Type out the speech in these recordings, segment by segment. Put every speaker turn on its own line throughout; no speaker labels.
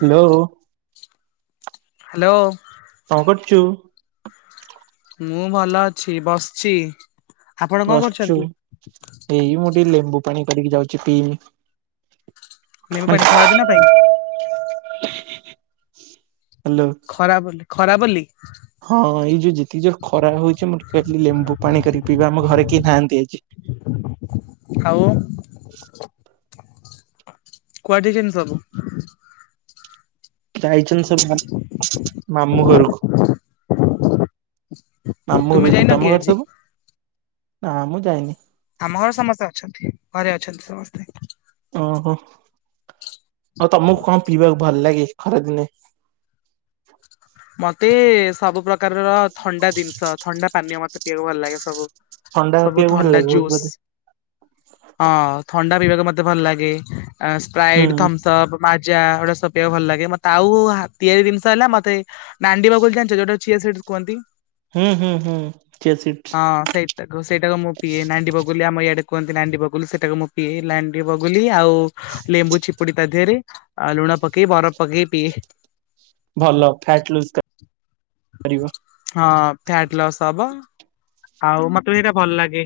Hello.
Hello.
କଁ କରୁଛୁ?
ମୁଁ ଭଲ ଅଛି, ବସିଛି। ଆପଣ କଣ
ବସିଛୁ।
କରୁଛନ୍ତି?
ଏଇ ମୁଁ ଟିକେ ଲେମ୍ବୁ ପାଣି କରିକି ଯାଉଛି ପିଇମି।
ଲେମ୍ବୁ ପାଣି ଖରା ଦିନ ପାଇଁ
[unintelligible] ହାଲୋ।
ଖରା ବୋଲି ଖରା ବୋଲି।
ହଁ ଏଇ ଯୋଉ ଯେତିକି ଯୋର ଖରା ହଉଛି ମୁଁ ଟିକେ ଆଜି ଲେମ୍ବୁ ପାଣି କରିକି ପିଇବି। ଆମ ଘରେ କେହି ନାହାନ୍ତି ଆଜି।
ଆଉ। କୁଆଡ଼େ ଯାଇଛନ୍ତି ସବୁ?
ଯାଇଛନ୍ତି ସବୁ ମାମ୍ ମାମୁଁ ଘରକୁ। ମାମୁଁ
ତୁମେ
ଘରକୁ ଯିବେ
ଯାଇନ କି
ତମ ଘରେ
ଆଜି?
ସବୁ? ନା ମୁଁ ଯାଇନି।
ଆମ ଘରେ ସମସ୍ତେ ଅଛନ୍ତି। ଘରେ ଅଛନ୍ତି ସମସ୍ତେ।
ଓହୋ ଆଉ ତମକୁ କଣ ପିଇବାକୁ ଭଲ ଲାଗେ ଖରାଦିନେ?
ମତେ ସବୁ ପ୍ରକାରର ଥଣ୍ଡା ଜିନିଷ। ଥଣ୍ଡା ପାନୀୟ ମତେ ପିଇବାକୁ ଭଲ ଲାଗେ ସବୁ।
ଥଣ୍ଡା
ସବୁ
ପିଇବାକୁ ଭଲ
ଥଣ୍ଡା
ଲାଗେ ବହୁତ
ଜୁସ୍।
ବୋଧେ
ହଁ ଥଣ୍ଡା ପିଇବାକୁ ମତେ ଭଲ ଲାଗେ।
ହୁଁ
ସ୍ପ୍ରାଇଟ୍ ଥମ୍ସଅପ୍। ମାଜା ଏଗୁଡ଼ା ସବୁ ପିଇବାକୁ ଭଲ ଲାଗେ ମତେ ଆଉ ହା ତିଆରି ଜିନିଷ ହେଲା ମତେ। ନାଣ୍ଡିବଗୁଲି ଜାଣିଛ ଯୋଉଟାକୁ ଚିଆ ସିଡ଼ସ କୁହନ୍ତି?
ହୁଁ ହୁଁ ହୁଁ ଚିଆସୀଡ୍।
ହଁ ସେଇଟାକୁ ସେଇଟାକୁ ମୁଁ ପିଏ ନାଣ୍ଡିବଗୁଲି ଆମ ଇଆଡେ କୁହନ୍ତି ନାଣ୍ଡିବଗୁଲି ସେଇଟାକୁ ମୁଁ ପିଏ ନାଣ୍ଡିବଗୁଲି ଆଉ। ଲେମ୍ବୁ ଚିପୁଡ଼ି ତା ଦେହରେ ଲୁଣ ପକେଇ ବରଫ ପକେଇ ପିଏ।
ଭଲ ଫ୍ୟାଟ ଲୁଜ କ କରିବ।
ହଁ ଫ୍ୟାଟ ଲସ୍ ହବ ଆଉ ମତେ ବି ସେଇଟା ଭଲ ଲାଗେ।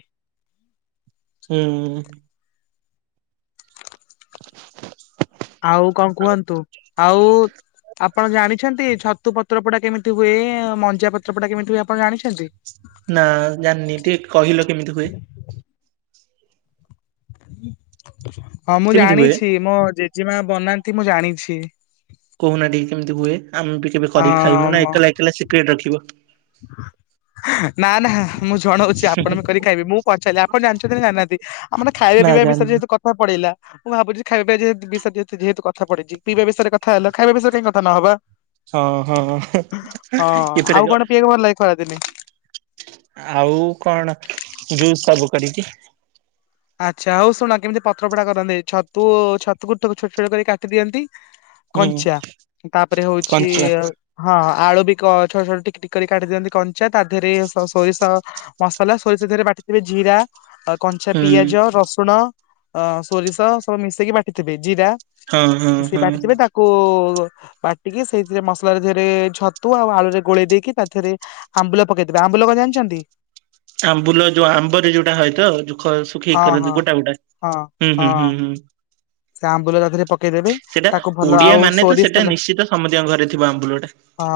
ହୁଁ। [inaudible]
ଆଉ କଣ କୁହନ୍ତୁ? ଆଉ। ଆପଣ ଜାଣିଛନ୍ତି ଛତୁ ପତ୍ର ପୋଡ଼ା କେମିତି ହୁଏ। ମଞ୍ଜା ପତ୍ର ପୋଡ଼ା କେମିତି ହୁଏ ଆପଣ ଜାଣିଛନ୍ତି?
ନା ଜାଣିନି ଟିକେ କହିଲ କେମିତି ହୁଏ?
ହଁ ମୁଁ
କେମିତି ହୁଏ?
ଜାଣିଛି ମୋ ଜେଜେମା ବନାନ୍ତି ମୁଁ ଜାଣିଛି।
କହୁନା ଟିକେ କେମିତି ହୁଏ ଆମେ ବି କେବେ କରିକି
ହଁ
ଖାଇମୁ ନା ଏକଲା ଏକଲା ସିକ୍ରେଟ ରଖିବ।
ହଁ [inaudible] ନା ନା ମୁଁ ଜଣଉଛି ଆପଣ ବି କରିକି ଖାଇବେ ମୁଁ ପଚାରିଲି ଆପଣ ଜାଣିଛନ୍ତି ନା ଜାଣିହାନ୍ତି। ଆ ମାନେ
ନା
ଖାଇବା ବିଷରେ
ଜାଣିନି।
ଯେହେତୁ କଥା ପଡ଼ିଲା। ମୁଁ ଭାବୁଛି ଖାଇବା ପିଇବା ଯେହେତୁ ବିଷୟ ରେ ଯେହେତୁ କଥା ପଡ଼ିଛି। ପିଇବା ବିଷୟ ରେ କଥା ହେଲ ଖାଇବା ବିଷୟରେ କାହିଁ କଥା ନହେବା।
ହଁ ହଁ ଏ ଥରିକ।
ଏ ଖରାଦିନେ।
ଆଉ କଣ ଜୁସ ସବୁ କରିକି।
ଆଚ୍ଛା ହଉ ଶୁଣ କେମିତି ପତ୍ର ପୋଡ଼ା କରନ୍ତି। ଛତୁ କୁ ଛୋଟ ଛୋଟ କରିକି କାଟି ଦିଅନ୍ତି।
ହୁଁ
କଞ୍ଚା ତାପରେ ହଉଛି।
କଞ୍ଚା
ହଁ ଆଳୁ ବି କ ଛୋଟ ଛୋଟ ଟିକି ଟିକି କରି କାଟି ଦିଅନ୍ତି କଞ୍ଚା ତା ଦେହରେ ସୋରିଷ ମସ୍ ସଲା ସୋରିଷ ଧିଅରେ ବାଟିଥିବେ ଜିରା କଞ୍ଚା
ହୁଁ
ପିଆଜ ରସୁଣ। ଅ ସୋରିଷ ସବୁ ମିଶେଇକି ବାଟିଥିବେ। ଜିରା
ହଁ ହଁ
ସେ
ହଁ।
ବାଟିଥିବେ ତା କୁ ବାଟିକି ସେଇଥିରେ ମସଲ ଧିଅରେ ରେ ଛତୁ ଆଉ ଆଳୁରେ ଗୋଳେଇ ଦେଇକି ତା ଧିଅରେ। ଆମ୍ବୁଲ ପକେଇଦେବେ ଆମ୍ବୁଲ କଁ ଜାଣିଛନ୍ତି?
ଆମ୍ବୁଲ ଯୋଉ ଆମ୍ବରେ ଯୋଉଟା ହଏ ତ ଯୋଉ ଖ
ହଁ
ଶୁଖେଇକି
ହଁ
କରନ୍ତି ଗୋଟା ଗୋଟା
ହଁ
ହୁଁ ହୁଁ
ହଁ
ହୁଁ ହୁଁ।
[inaudible] ସେ ଆମ୍ବୁଲ ତା ଦେହରେ ପକେଇଦେବି,
ସେଇଟା
ତାକୁ ଭଲ
ଓଡିଆ
ଆଉ
ମାନେ ତ
ସୋରିଷ
ସେଇଟା
ତେଲ
ନିଶ୍ଚିତ ସମସ୍ତଙ୍କ ଘରେ ଥିବ ଆମ୍ବୁଲଟା
ହଁ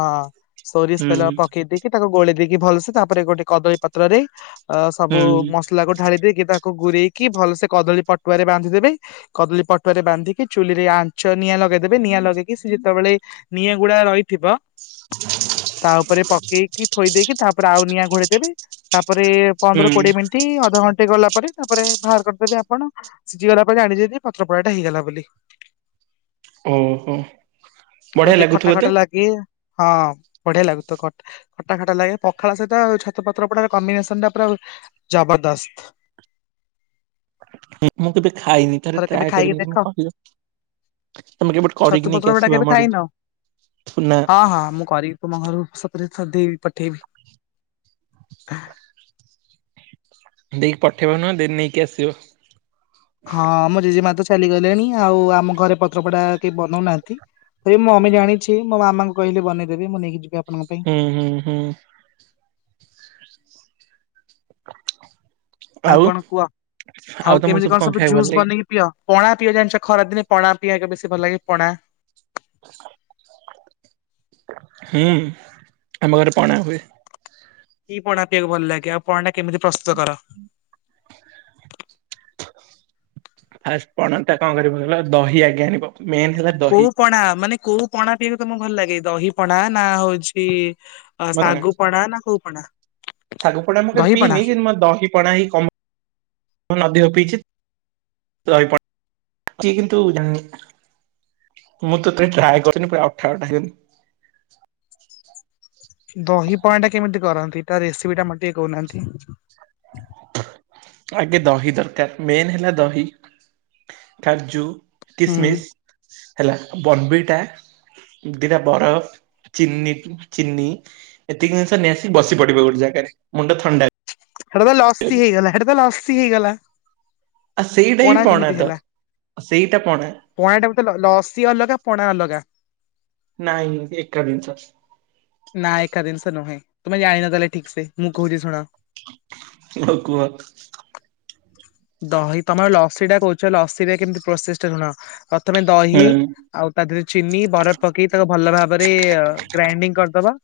ସୋରିଷ
ହୁଁ।
ତେଲ ପକେଇଦି କି ତାକୁ ଗୋଳେଇ ଦେଇକି ଭଲସେ ତାପରେ ଗୋଟେ କଦଳୀ ପତ୍ରରେ ଅ ସବୁ
ହୁଁ
ମସଲାକୁ ଢାଳି ଦେଇକି ତା ଗୁରେଇକି ଭଲ ସେ କଦଳୀ ପଟୁଆରେ ବାନ୍ଧିଦେବେ କଦଳୀ ପଟୁଆରେ ବାନ୍ଧିକି ଚୁଲିରେ ଆଞ୍ଚ ନିଆଁ ଲଗେଇଦେବେ, ନିଆଁ ଲଗେଇକି ସେ ଯେତବେଳେ ନିଆଁ ଗୁଡ଼ା ରହିଥିବ।
[inaudible]
ତା ଉପରେ ପକେଇକି ଥୋଇ ଦେଇକି ତାପରେ ଆଉ ନିଆଁ ଘୋଡ଼େଇ ଦେବେ। ତାପରେ ପନ୍ଦର
ହୁଁ
କୋଡିଏ ମିନିଟ ଅଧଘଣ୍ଟେ ସିଜିଗଲା ପରେ ତାପରେ ବାହାର କରିଦେବେ ଆପଣ ସିଜିଗଲା ପରେ ଜାଣିଦେବେ ଯେ ପତ୍ର ପୋଡ଼ାଟା ହେଇଗଲା ବୋଲି।
ଓହୋ ବଢିଆ
ଯଦି ଖଟା
ଲାଗୁଥିବ ତ?
ଖଟା ଲାଗେ ହଁ ବଢିଆ ଲାଗୁଚି ତ ଖଟା। ଖଟା ଖଟା ଲାଗେ ପଖାଳ ସହିତ ଛତୁ ପତ୍ର ପୋଡା କମ୍ବିନେସନ ଟା ପୁରା ଜବରଦସ୍ତ।
ମୁଁ କେବେ ଖାଇନି ଥରେ
କେବେ
ଟ୍ରାଏ
ଖାଇକି
କରିବି।
ଦେଖ
[unintelligible] ତମେ କେବେ
ଛତୁ
କରିିକି
ପତ୍ର
ନେଇକି
ପୋଡା
ଆସିବ
କେବେ
ଆମ
ଖାଇନ?
ଆଡ଼କୁ ଥୁନା।
ହଁ ହଁ ମୁଁ କରିକି ତମ ଘରକୁ ସତରେ ଥରେଟେ ପଠେଇବି।
ଦେଇକି ପଠେଇବ ନୁହଁ ନେଇକି ଆସିବ।
ହଁ ମୋ ଜେଜେମା ତ ଚାଲିଗଲେଣି ଆଉ ଆମ ଘରେ ପତ୍ରପୋଡ଼ା କେହି ବନଉନାହାନ୍ତି। ଆରେ ମୁଁ ଆମେ ଜାଣିଛି ମୋ ମାମା କହିଲେ ବନେଇଦେବେ ମୁଁ ନେଇକି ଯିବି ଆପ
ହୁଁ ହୁଁ ହୁଁ।
ଆଉ କଣ କୁହ। ଆଉ
ତମକୁ
କେମିତି କଣ ସବୁ
ଖାଇବାକୁ ଭଲ
ଜୁସ୍
ଲାଗେ?
ବନେଇ ପିଅ ପଣା ପିଅ ଜାଣିଛ ଖରା ଦିନେ ପଣା ପିଇବାକୁ ବେଶି ଭଲଲାଗେ ପଣା
[inaudible] ହୁଁ ଆମ ଘରେ ପଣା ହୁଏ।
କି ପଣା ପିଇକୁ ଭଲ ଲାଗେ? ଆଉ ପଣାଟା କେମିତି ପ୍ରସ୍ତୁତ କର?
ଫାଷ୍ଟ ପଣା ଟା କଣ କରିବ କହିଲ ଦହି ଆଗେ ଆଣିବ ମେନ୍ ହେଲା ଦହି
କୋଉ ପଣା ମାନେ କୋଉ ପଣା ପିଇବାକୁ ତମକୁ ଭଲ ଲାଗେ? ଦହି ପଣା ନା ହଉଛି ଅ
[unintelligible]
ଶାଗୁ ପଣା ନା କୋଉ ପଣା?
କିନ୍ତୁ ମତେ
ଦହିପଣା
ଦହି ପଣା ହିଁ କମ୍ [unintelligible] ଦହି ପଣା। [unintelligible] ମୁଁ ତତେ ଟ୍ରାଏ କରିନି ପୁରା ଅଠା ଅଠା ହେଉ
ଦହି ପଣା ଟା କେମିତି କରନ୍ତି ତା ରେସିପିଟା ମତେ ଟିକେ କହୁନାହାନ୍ତି?
ଆଗେ ଦହି ଦରକାର ମେନ ହେଲା ଦହି, କାଜୁ
ହୁଁ
କିସମିସ ହେଲା ବନବିଟା ଦିଟା ବରଫ ଚିନି, ଚିନି ଏତିକି ଜିନଷ ନେଇ ଆସି ବସି ପଡ଼ିବ ଗୋଟେ ଜାଗାରେ ମୁଣ୍ଡ ଥଣ୍ଡା
ହେଟା ତ ଲସି ହେଇଗଲା ହେଟା ତ ଲସି ହେଇଗଲା।
ଆଉ ସେଇଟା ହିଁ ପଣା
କେମିତି
ତ
ହେଲା?
ସେଇଟା ପଣା।
ପଣା ଟା ତ ଲସି ଅଲଗା ପଣା ଅଲଗା।
ନାଇଁ ଏକା ଦିନିଷ।
ନାଁ ଏକା ଦିନିସ ନୁହେଁ, ତୁମେ ଜାଣିନ ତାହାଲେ ଠିକ୍ ସେ ମୁଁ କହୁଛି ଶୁଣ
ହଉ କୁହ।
ଦହି ତମର ଲସି ଟା କହୁଛ ଲସିରେ କେମିତି ପ୍ରୋସେସଟା ଶୁଣ ପ୍ରଥମେ
ହୁଁ
ଦହି ଆଉ ତା ଦେହରେ ଚିନି ବରଫ ପକେଇ ତାକୁ ଭଲ ଭାବରେ ଗ୍ରାଇଣ୍ଡିଙ୍ଗ କରିଦବା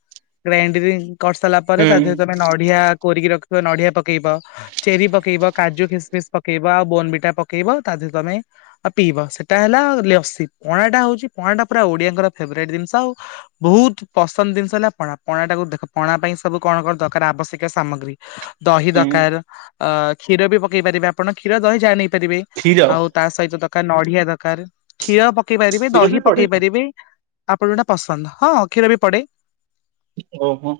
ଗ୍ରାଇଣ୍ଡରେ କରିସାରିଲା ପରେ
ହୁଁ
ତା ଦେହରେ ତମେ ନଡିଆ କୋରିକି ରଖିବ ନଡିଆ ପକେଇବ ଚେରି ପକେଇବ କାଜୁ ଖୀ କିସ୍ମିସ୍ ପକେଇବ ଆଉ ବୋନ ବିଟା ପକେଇବ ତା ଦେହରେ ତମେ। ଆଉ ପିଇବ ସେଇଟା ହେଲା ଲସି ପଣାଟା ହଉଛି ପଣାଟା ପୁରା ଓଡିଆଙ୍କର ଫେଭରାଇଟ୍ ଜିନିଷ ଆଉ। ବହୁତ ପସନ୍ଦ ଜିନିଷ ହେଲା ପଣା ପଣା ଟାକୁ ଦେଖ ପଣା ପାଇଁ ସବୁ କଣ କଣ ଦରକାର ଆବଶ୍ୟକୀୟ ସାମଗ୍ରୀ। ଦହି
ହୁଁ
ଦରକାର କ୍ଷୀର ବି ପକେଇ ପାରିବେ ଆପଣ କ୍ଷୀର ଦହି ଯାହାବି ନେଇପାରିବେ
କ୍ଷୀର
ଆଉ। ତା ସହିତ ଦରକାର ନଡିଆ ଦରକାର କ୍ଷୀର ପକେଇ ପାରିବେ
କ୍ଷୀର
ଦହି
ବି ପଡେ
ପକେଇ ପାରିବେ। ଆପଣ ଯୋଉଟା ପସନ୍ଦ ହଁ କ୍ଷୀର ବି ପଡେ।
ଓହୋ।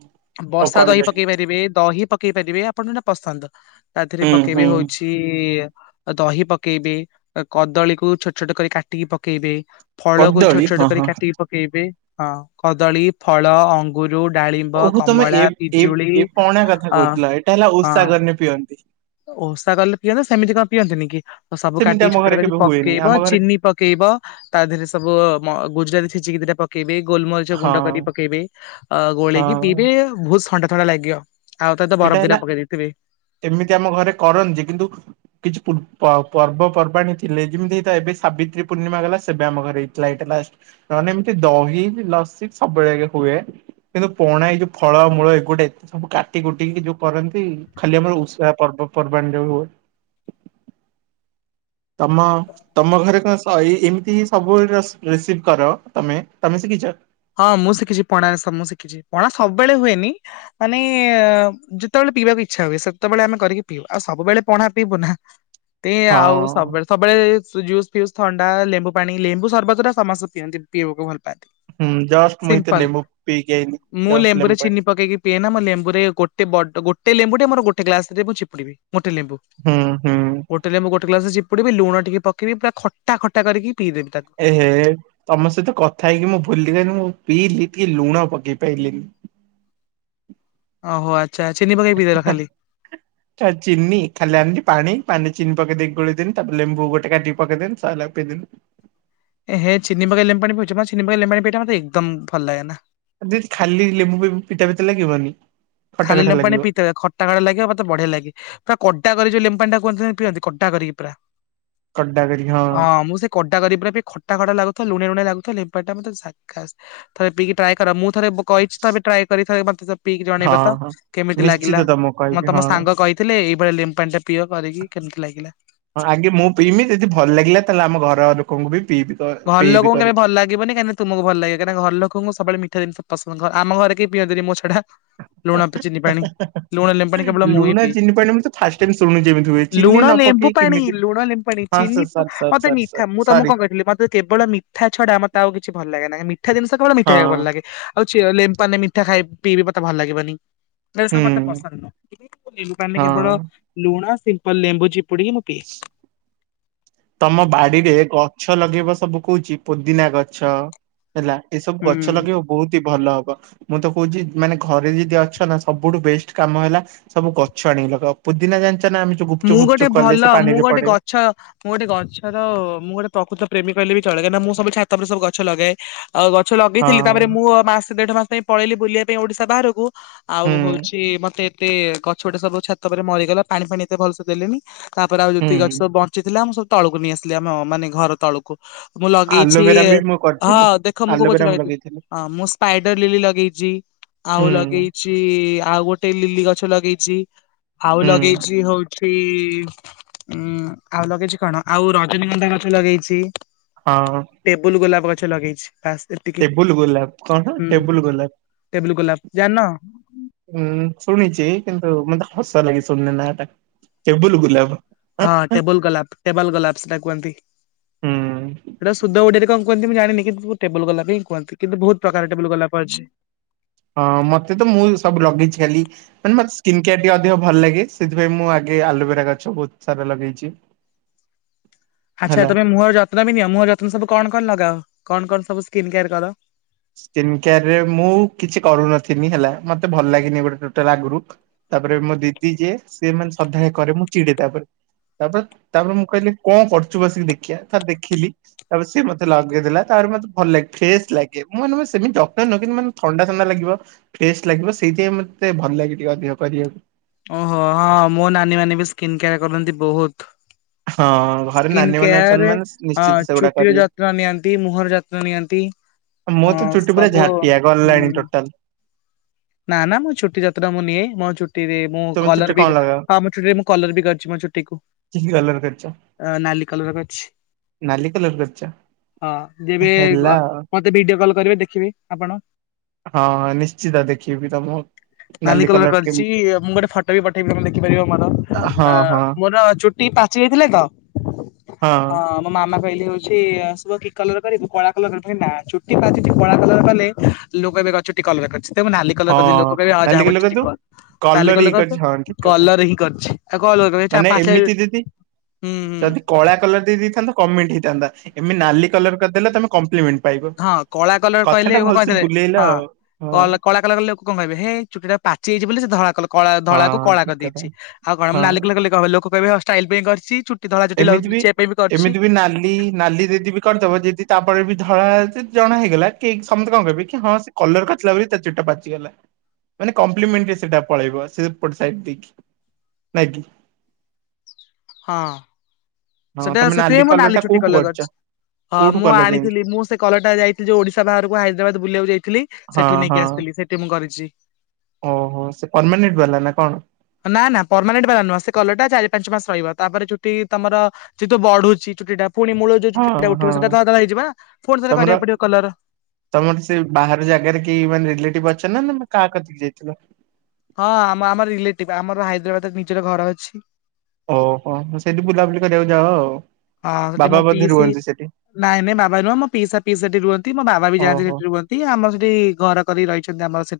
ହଉ
ବସା ଦହି
କହିଲ
ପକେଇ ପାରିବେ ଦହି ପ ପକେଇ ପାରିବେ ଆପଣଯୋଉଟା ପସନ୍ଦ ତା ଦେହରେ
ଟିକେ ହୁଁ ହୁଁ
ପକେଇବେ ହଉ କି ଦହି ପକେଇବେ କଦଳୀକୁୁ ଛୋଟ ଛୋଟ କରି କାଟିକି ପକେଇବେ। ଫଳକୁ ଛୋଟ
କଦଳୀ
ଛୋଟ
ହଁ
କରି
ହଁ
କାଟିକି ପକେଇବେ ହଁ କଦଳୀ ଫଳ ଅଙ୍ଗୁର ଡାଳି
ଓ ତମେ ଏ ଏ ଏ ପଣା କଥା
ଅ
କହୁଥିଲ ଏଇଟା ହେଲା
ହଁ
ଓଷାକଲେ ପିଅନ୍ତି।
ଓଷା କଲେ ପିଅନ୍ତି ସେମିତି କଣ ପିଅନ୍ତି ନି କି? ଓ ସବୁ
ସେମିତି
କାଟିକି
ଆମ
ଛୋଟ
ଘରେ
ଛୋଟ କରି
କେବେ ହୁଏନି
ପକେଇବ
ଆମ ଘରେ
ଚିନି ପକେଇବ। ତା ଦେହରେ ସବୁ ମ ଗୁଜୁରାତି ଛେଚିକିଦିଟା ପ ପକେଇବେ ଗୋଲମରିଚ ଗୁଣ୍ଡ
ହଁ
କରି ପକେଇବେ ଅ ଗୋଳେଇକି
ହଁ
ପିଇବେ ବହୁତ ଥଣ୍ଡା ଥଣ୍ଡା ଲାଗିବ। ଆଉ ତା
ଏଇଟା ହେଲା
ବରଫଦିଟା ପକେଇ ଦେଇଥିବେ।
ଏମିତି ଆମ ଘରେ କରନ୍ତି କିନ୍ତୁ କିଛିପୂର୍ବ ପର୍ବପର୍ବାଣିୀ ଥିଲେ ଯେମିତି ଏଟା ଏବେ ସାବିତ୍ରୀ ପୂର୍ଣ୍ଣିମା ଗଲା ସେବେ ଆମ ଘରେ ହେଇ ଥିଲା ଏଇଟା ଲାଷ୍ଟ ନାହେଲେ ଏମିତି ଦହି କି ଲସି ସବୁବେଳେ ହୁଏ। କିନ୍ତୁ ପଣା ଏଇ ଯୋଉ ଫଳ ମୂଳ ଏଗୁଡା ଏତେ ସବୁ କାଟ ଗୋଟି ଯୋଉ କରନ୍ତି ଖାଲି ଆମର ଓଷା ପର୍ବପର୍ବାଣି ରେ ହୁଏ। ତମ ତମ ଘରେ କଣ ତ ଏଇ ଏମିତି ସବୁ ରେସିପି ରିସିଭ୍ କର ତମେ ତମେ ଶିଖିଛ?
ହଁ ମୁଁ ଶିଖିଛି ପଣା ମୁଁ ଶିଖିଛି ପଣା ସବୁବେଳେ ହୁଏନି ମାନେ ଅ ଯେତେବେଳେ ପିଇବାକୁ ଇଚ୍ଛା ହୁଏ ସେତେବେଳେ ଆମେ କରିକି ପିଇବୁ ଆଉ ସବୁବେଳେ ପଣା ପିଇବୁ ନା। ଏତେ
ହଁ
ଆଉ ସବୁବେଳେ ସବୁବେଳେ ଜୁସ ଫିୟୁସ ଥଣ୍ଡା ଲେମ୍ବୁ ପାଣି ଲେମ୍ବୁ ସର୍ବତ ଟା ସମସ୍ତେ ପିଅନ୍ତି ପିଇବାକୁ ଭଲ ପାଆନ୍ତି।
ହୁଁ ଯ
ସିମ୍ପଲ ମୁଁ
ଲେମ୍ବୁ
ଲେମ୍ବୁରେ
ପାଣି
ଚିନି ପକେଇକି ପିଏନା ମୁଁ ଲେମ୍ବୁରେ ଗୋଟ ବଡ ଗୋଟେ ଲେମ୍ବୁ ଟେ ଗୋଟେ ଗ୍ଲାସରେ ମୁଁ ଚିପୁଡିବି ଗୋଟେ ଲେମ୍ବୁ।
ହୁଁ ହୁଁ।
ଗୋଟେ ଲେମ୍ବୁ ଗୋଟ ଗ୍ଲାସରେ ଚିପୁଡିବି ଲୁଣ ଟିକେ ପକେଈବି ପୁରା ଖଟାଖଟା କରିକି ପିଇ ଦେବି ତାକୁ।
ଏହେ ତମ ସହିତ କଥା ହେଇକି ମୁଁ ଭୁଲିି ଗୋଲି ମୁଁ ପିଇଲି ଟିକେ ଲୁଣ ପକେଇ ପାଇଲିନି।
ଓହୋ ଆଚ୍ଛା ଚିନି ପକେଇ ପିଇ
ହାଁ,
ଦେଲଖାଲି?
ତା ଚିନି ଖାଲି ଆଣିଲି ପାଣି ପାଣି ରେ ଚିନି ପକେଇ ଦେଇକି ଗୋଳେଇଦେଲି ତାପରେ ଲେମ୍ବୁ ଗୋଟେ କାଟିକି ପକେଇଦେଲି ସଇଲା ପିଇ ଦେଲି।
ଏ ହେ ଚିନିି ପକେଇ ଲେମ୍ବୁ ପାଣି ପିଉଛ ମତେ ଚିନି ପକେଇ ଲେମ୍ବୁ ପାଣି ପିଇଲେ ମତେ ଏକଦମ ଭଲ ଲାଗେ ନା।
ଯଦି ଖାଲିଲେମ୍ବୁ ଫେମ୍ବୁ ପିତା ପିତା ଲାଗିବନି? ଖଟା
ଖାଲି
ଖଟା
ଲେମ୍ବୁ ପାଣି
ଲାଗିବ
ପିତା ଲାଗେ ଖ ଖଟା ଖଟା ଲାଗେ ମତେ ବଢିଆ ଲାଗେ ପା କଡା କରି ଯଉ ଲେମ୍ବୁ ପାଣି କୁହନ୍ତିନି ପିଅନ୍ତି କଡା କରିକି ପୁରା।
ଖଟା କରିକି
ହଁ ମୁଁ ସେ। କଡା କରି ପୁରା ପୁରା ଖଟା ଖଟା ଲାଗୁଥିବ ଲୁଣିଆ ଲୁଣିଆ ଲାଗୁଥିବ ଲେମ୍ବୁ ପାଣି ଟା ପୁରା ଝାକାସ। ଥରେ ପିଇିକି ଟ୍ରାଏ କର ମୁଁ ଥରେ କହିଛି ଥରେ ଟ୍ରାଏ କରି ଥରେ ମତେ ପିଇିକି
ହଁ
ଜଣେଇବ। ତ
ହଁ
କେମିତି
ନିଶ୍ଚିତ
ଲାଗିଲା।
ତମକୁ
ମତ
କହିବି
ତମ
ହଁ।
ସାଙ୍ଗ କହିଥିଲେ ଏଇଭଳିଆ ଲେମ୍ବୁ ପାଣିଟା ପିଅ କରିକି କେମିତି ଲାଗିଲା।
ହଁ ଆଗେ ମୁଁ ପିଇମିଁ, ଯଦି ଭଲ ଲାଗିଲା ତାହେଲେ ଆମ ଘର ଲୋକଙ୍କୁ ବି ପିଇବି। କ
ଭଲ
ପିଇବି
ଲୋକଙ୍କୁ କେବେ
କରିକି।
ଭଲ ଲାଗେ ଲାଗିବନ, କାହିଁକି ତୁମକୁ ଭଲ ଲାଗେ। କାହିଁକି ନା ଘର ଲୋକଙ୍କୁ ସବୁବେଳେ ମିଠା ଜିନଷ ପସନ୍ଦ, ଘ ଆମ ଘରେ କିିଅ ପିଅନ୍ତିିନୀ ମୋ ଛଡା। ଲୁଣ [inaudible] ଚିନିପାଣି। ଲୁଣ ଲେମ୍ବୁ ପାଣି କେବଳ ମୁହିଁ
ଲୁଣ
ପିଏ,
ଚିନି ପାଣି ମୁଁ ତ ଫାଷ୍ଟ ଟାଇମ ଶୁଣୁଛି ଏମିତି ହୁଏ ଚିନି
ଲୁଣ
ନ
ଲେମ୍ବୁ
ପକେଇ
ପାଣି
କେମିତି
ଲୁଣ ଲେମ୍ବୁ ପାଣି।
ହଁ
ଚିନି
ସାର୍
ପ
ସାର୍ ସାର୍
ମତେ
ସାର୍
ମିଠା,
ସାର୍
ମୁଁ ତମକୁ
ସରି
କଣ କହିଥିଲି ମତେ କେବଳ ମିଠା ଛଡା ମତେ ଆଉ କିଛି ଭଲ ଲାଗେନା, ହେ ମିଠା ଜିନିଷ କେବଳ ମିଠା ଖାଇବା ଭଲ
ହଁ
ଲାଗେ ହଉଛି [unintelligible] ମିଠା ଖାଇ ପିଇବି ମତେ ଭଲ ଲାଗିବନି। ଏ ସବୁ ମତେ
ହୁଁ
ପସନ୍ଦ ନୁହଁ, ଲେମ୍ବୁପାଣିରେ କେବଳ
ହଁ
ଲୁଣ ସିମ୍ପଲ ଲେମ୍ବୁ ଚିପୁଡିକି ମୁଁ ପିଏ।
[unintelligible] ତମ ବାଡିରେ ଗଛ ଲଗେଇବ ସବୁ କହୁଚି ପୋଦିନା ଗଛ ହେଲା, ଏ ସବୁ ଗଛ
ହୁଁ।
ଲଗେଇବ ବହୁତ ହି ଭଲ ହବ। ମୁଁ ତ କହୁଛି ମାନେ ଘରେ ଯଦି ଅଛ ନା ସବୁଠୁ ବେଷ୍ଟ କାମ ହେଲା ସବୁ ଗଛ ଆଣିକି ଲଗେଇବ, ପୁଦିନା ଜାଣିଛ ନା ଆମତି
ମୁଁ ଗୋଟେ ଭଲ, ମୁଁ ଗୋଟେ ଗଛ ମୁଁ ଗୋଟେ ଗଛର, ମୁଁ ଗୋଟେ ପ୍ରକୃତ ପ୍ରେମୀ କହିଲେ ବି ଚଳେ। କାହିଁକି ନା ମୁଁ ସବୁ ଛାତ ଉପରେ ସବୁ ଗଛ ଲଗାଏ। ଆଉ ଗଛ ଲଗେଇଥିଲି। ତାପରେ
ହଁ
ମୁଁ ଅ ମାସେ ଦେଢ ମାସେ ପାଇଁ ପଳେଇଲି ବୁଲିଆ ପାଇଁ ଓଡିଶା ବାହାରକୁ ଆଉ
ହୁଁ
ହଉଛି ମତେ ଏତେ ଗଛ ଗୋଟେ ସବୁ ଛାତ ଉପରେ ମରିଗଲା, ପାଣି ଫାଣି ଏତେ ଭଲସେ ଦେଲେନି। ତାପରେ ଆଉ ଯେତିକି ଗଛ
ହୁଁ
ସବୁ ବଞ୍ଚିଥିଲା, ମୁଁ ସବୁ ତଳକୁ ନେଇ ଆସିଲି ଆମ ମାନେ ଘର ତଳୁକୁ। ମୁଁ ଲଗେଇଛି,
ଆଲୋଭେରା ବି ମୁଁ
ହଁ
କରିଥିଲି।
ଦେଖ ମୁଁ କୋଉ ଗଛ
ଆଲୋଭେରା
ଲଗେଇଛି!
ଲଗେଇଥିଲି
ହଁ ମୁଁ ସ୍ପାଇଡର ଲିଲି ଲଗେଇଚି ଆଉ
ହୁଁ
ଲଗେଇ ଛି ଆଉ ଗୋଟେ ଲିଲି ଗଛ ଲଗେଇଛି ଆଉ
ହୁଁ
ଲଗେଇଛି ହଉ ଛି ଉଁ ଆଉ ଲଗେଇଛି କଣ, ଆଉ ରଜନୀଗନ୍ଧା ଗଛ ଲଗେଇଛି।
ଆ ହୁ
ଟେବୁଲ ଗୋଲାପ ଗଛ ଲଗେଇଛି ଫାଷ୍ଟ [unintelligible]
ଟେବୁଲ ଗୋଲାପ କଣ? ଟେବୁଲ ଗୋଲାପ!
ଟେବୁଲ ଗୋଲାପ ଜାଣିନ?
ଉଁ ଶୁଣିଛି କିନ୍ତୁ, ମତେ ହସ ଲାଗେ ଶୁଣିଲେ ନାଁ ଟା। କେବୁଲ ଗୁଲାବ!
ହଁ ଟେବୁଲ ଗୋଲାପ ଟେବଲ ଗୋଲାପ ସେଟା କୁହନ୍ତି।
ହୁଁ
ସେଇଟା ସୁଧ ଓଡିଆରେ କଣ କୁହନ୍ତି ମୁଁ ଜାିଣିନି, କିନ୍ତୁ ଟେବୁଲ ଗୋଲାପ ହିଁ କୁହନ୍ତି, କିନ୍ତୁ ବହୁତ ପ୍ରକାର ଟେବୁଲ ଗୋଲାପ ଅଛି।
ହଁ, ମତେ ତ ମୁଁଇ ସବୁ ଲଗେଇଛି ଖାଲି ମାନେ ମୋର ସ୍କିନ୍ କେୟାର ଟିକେ ଅଧିକ ଭଲ ଲାଗେ, ସେଥିପାଇଁ ମୁଁ ଆଗେ ଆଲୋଭେରା ଗଛ ବହୁତ ସାରା ଲଗେଇଛି।
[unintelligible] ଆଚ୍ଛା
ହେଲା।
ତମେ ମୁହଁ ର ଯତ୍ନ ବି ନିଅ, ମୁହଁ ଯତ୍ନ ସବୁ କଣ କଣ ଲଗାଅ? କଣ, କଣ ସବୁ ସ୍କିନ କେୟାର କର?
ସ୍କିନ କେୟାରରେ ମୁଁ କିଛି କରୁନଥିନି ହେଲା, ମତେ ଭଲ ଲାଗିନି ଗୋଟେ ଟୋଟାଲ ଆଗରୁ ତାପରେ ମୋ ଦିଦି ଯିଏ, ସିଏ ମାନେ ସଧାଳେ କରେ ମୁଁ ଚିଡେ ତା ଉପରେ। ତାପରେ, ତାପରେ ମୁଁ କହିଲି କଣ କରୁଛୁ ବସିକି ଦେଖିଆ ତାର ଦେଖିଲି। ତାପରେ ସେ ମତେ ଲଗେଇ ଦେଲା, ତାପରେ ମତେ ଭଲ ଲାଗେ ଫ୍ରେଶ ଲାଗେ। [unintelligible] କିନ୍ତୁ ମାନେ ଥଣ୍ଡା ଥଣ୍ଡା ଲାଗିବ। ଫ୍ରେଶ ଲାଗିବ, ସେଇଥିପାଇଁ ମତେ ଭଲ ଲାଗେ ଟିକେ ଅଧିକ କରିଆକୁ।
ଓହୋ ହଁ ମୋ ନାନୀ ମାନେ ବି ସ୍କିନ୍ କେୟାର କରନ୍ତି ବହୁତ।
ହଁ ଘରେ
ସ୍କିନ୍
ନାନୀ ମାନେ ଅଛନ୍ତି
କେୟାରରେ
ମାନେ
ହଁ
ନିଶ୍ଚିତ ସେଗୁଡା
ଚୁଟିର
କରିବେ।
ଯତ୍ନ ନିଅନ୍ତି, ମୁହଁର ଯତ୍ନ ନିଅନ୍ତି।
ମୁଁ
ହଁ
ତ ଚୁଟି ପୁରା
ସବୁ
ଝାଟିଆ
ହୁଁ!
ଗଲାଣି ଟୋଟାଲ
ନା ନା ମୋ ଛୁଟି ଯତ୍ନ ମୁଁ ନିଏ, ମୋ ଚୁଟିରେ ମୁଁ
ତମେ ଚୁଟି
କଲର ବି
କଣ
କେ,
ଲଗାଅ?
ହଁ ମୋ ଚୁଟିରେ ମୁଁ କଲର ବି କରିଛି ମୋ ଚୁଟି କୁ।
କି କି କଲର କରିଚ?
ଅ ନାଲି କଲର କରିଛି।
ନାଲି କଲର କରିଚ?
ହଁ ଯେବେ ଗ ମତେ ଭିଡିଓ କଲ୍ କରିବେ ଦେଖିବେ ଆପଣ।
ହଁଁ ହଁ ନିଶ୍ଚିତ ଦେଖେଇବି ତମ
ନାଲି କଲର କରିଛି ମୁଁ ଗୋଟେ ଫଟୋ ବି ପଠେଇବି ତେ ଲଖିପାରିବ ମୋର
ହଁ
ଆ
ହଁ
ମୋର ଚୁ ଟି ପାଚ ଯାଇଥିଲେ ତ, ହଁ ମୋ ମାମା କହିଲେ ହଉଛି ଶୁଭ କି କଲର କରିବୁ କଳା କଲର କରିବ ଚୁଟିଠି କଳା କଲର କଲେ ଲୋକ କହିବେ ଚୁଟି କଲର କରିଚି ତ ନାଲି କଲର କରିଦେଲି।
ହଁ
କହି ଆଉ
ନାଲି
ଯାହା
କଲର
ପଡୁଛି
କରିଦବୁ।
କ ତାଲି କଲର
ଇଏ
କରିଛ
କରିଛି ହଁ ଠିକ କଥା
କଲର ହିଁ କରିଛି ଆଉ କ କହରେ?
ମାନେ ଏମିତି ଦିଦି ଯଦି କଳା କଲର ଦେଇଥାନ୍ କମେଣ୍ଟ ହେଇଥାନ୍ତା ଏମତି ନାଲି କଲର କରିଦେଲେ ତମ କମ୍ପ୍ଲିମେଣ୍ଟ। ପାଇବ।
ହଁ କଳା କଲର କହିଲେ
କଥାଟା
କଣ
ଭଲସେ
କହିଥିଲେ
ବୁଲେଇଲ
ହଁ
ଆଉ ହଁ
କଳା [unintelligible] କଲେ ଲୋକ କଣ ଭାବିବେ! ହେଇ ଚୁଟିଟା ପାଚି ଯାଇଛି ବୋଲି ସେ ଧଳା କଲ କଳା ଧଳା କୁ
ହଁ
କଳା
ଠିକ
କରି
କଥା
ଦେଇଛି, ଆଉ କଣ ମୁଁ
ହଁ।
ନାଲି କଲର କଲେ କଣ କହିବେ ଲୋକ କହିବେ ଷ୍ଟାଇଲ ପାଇଁ କରିଚି ଚୁ
ଏମିତି ବି ଏମିତି ବି ନାଲି ନାଲି ଦେଇଥିବେ କରିଦବ ଯଦି ତାପରେ ବି ଧଳା ଆସେ ଜଣା ହେଇଗଲା କି ସମତେ କଣ କହିବେ କି ହଁ ସେ କଲର କରିଥିଲା ବୋଲି ତା ଚୁଟିଟା ପାଚି ବୁଝିହେଲା ମାନେ କମ୍ପ୍ଲିମେଣ୍ଟ ରେ ସେଇଟା ପଳେଇବ ସେପଟ ସାଇଟି ଦେଇକି ନାଇଁକି?
ହଁ
ହଁ
ସେଟା
ତମେ
ସେଥିପାଇଁ ମୁଁ
କଲରଟା
ନାଲି ଚୁଟି
କୋଉଠୁ
କଲର
କରିଚ?
କରିଚି। ହଁ
କୋଉଠୁ
ମୁଁ
କଲ ଯାଇକି
ଆଣିଥିଲି ମୁଁ ସେ କଲରଟା ଯାଇଥିଲି ଯୋଉ ଓଡିଶା ବାହାରକୁ ହାଇଦ୍ରାବାଦ ବୁଲିଆକୁ ଯାଇଥିଲି
ହଁ
ସେଠୁ ନେଇକି
ହଁ
ଆସିଥିଲି ସେଠି ମୁଁ କରିଛି।
ଓହୋ ସେ ପରମାନେଣ୍ଟ ବାଲା ନା କଣ?
ନା ନା ପରମାନେଣ୍ଟ ବାଲା ନୁହଁ ସେ କଲରଟା ଚାରି ପାଞ୍ଚ ମାସ ରହିବ ତାପରେ ଚୁଟି ତମର ସେ ତ ବଢୁଛି ଚୁଟି ଟା ପୁଣି ମୂଳ ଯୋଉ ଚୁଟି
ହଁ
ଟା
ହଁ
ଉଠିବ ସେଇଟା ଧଳା ଧଳା ହେଇଯିବ ନା! ପୁଣି ଥରେ
ତମର
କରିଆକୁ ପଡିବ କଲର।
ତମର ସେ ବାହାର ଜାଗାରେ କେହି ମାନେ ରିଲେଟିଭ ଅଛନ୍ତି ନା ତମେ କାହା କତିକି ଯାଇଥିଲ?
ହଁ ଆମ ଆମର ରିଲେଟିଭ ଆମର ହାଇଦ୍ରାବାଦରେ ନିଜର ଘର ଅଛି।
ଓହୋ ସେଇଠି ବୁଲାବୁଲି କରିବାକୁ ଯାଅ ଆଉ
ହଁ ସେଠି ମୋ
ବାବା ବୋଧେ
ପିଇସି
ରୁହନ୍ତି ସେଠି।
ନାଇଁ ନାଇ ବାବା ନୁହଁ ମୋ ପିଇସା ପିସି ସେଠି ରୁହ ମୋ ବାବା ବି ଯାନ୍ତି
ଓହୋ।
ସେଠି ରୁହନ୍ତି। ଦିଏ ଆମର ସେଠି ଘର କରି ରହିଛନ୍ତି ଆମର ସେଠି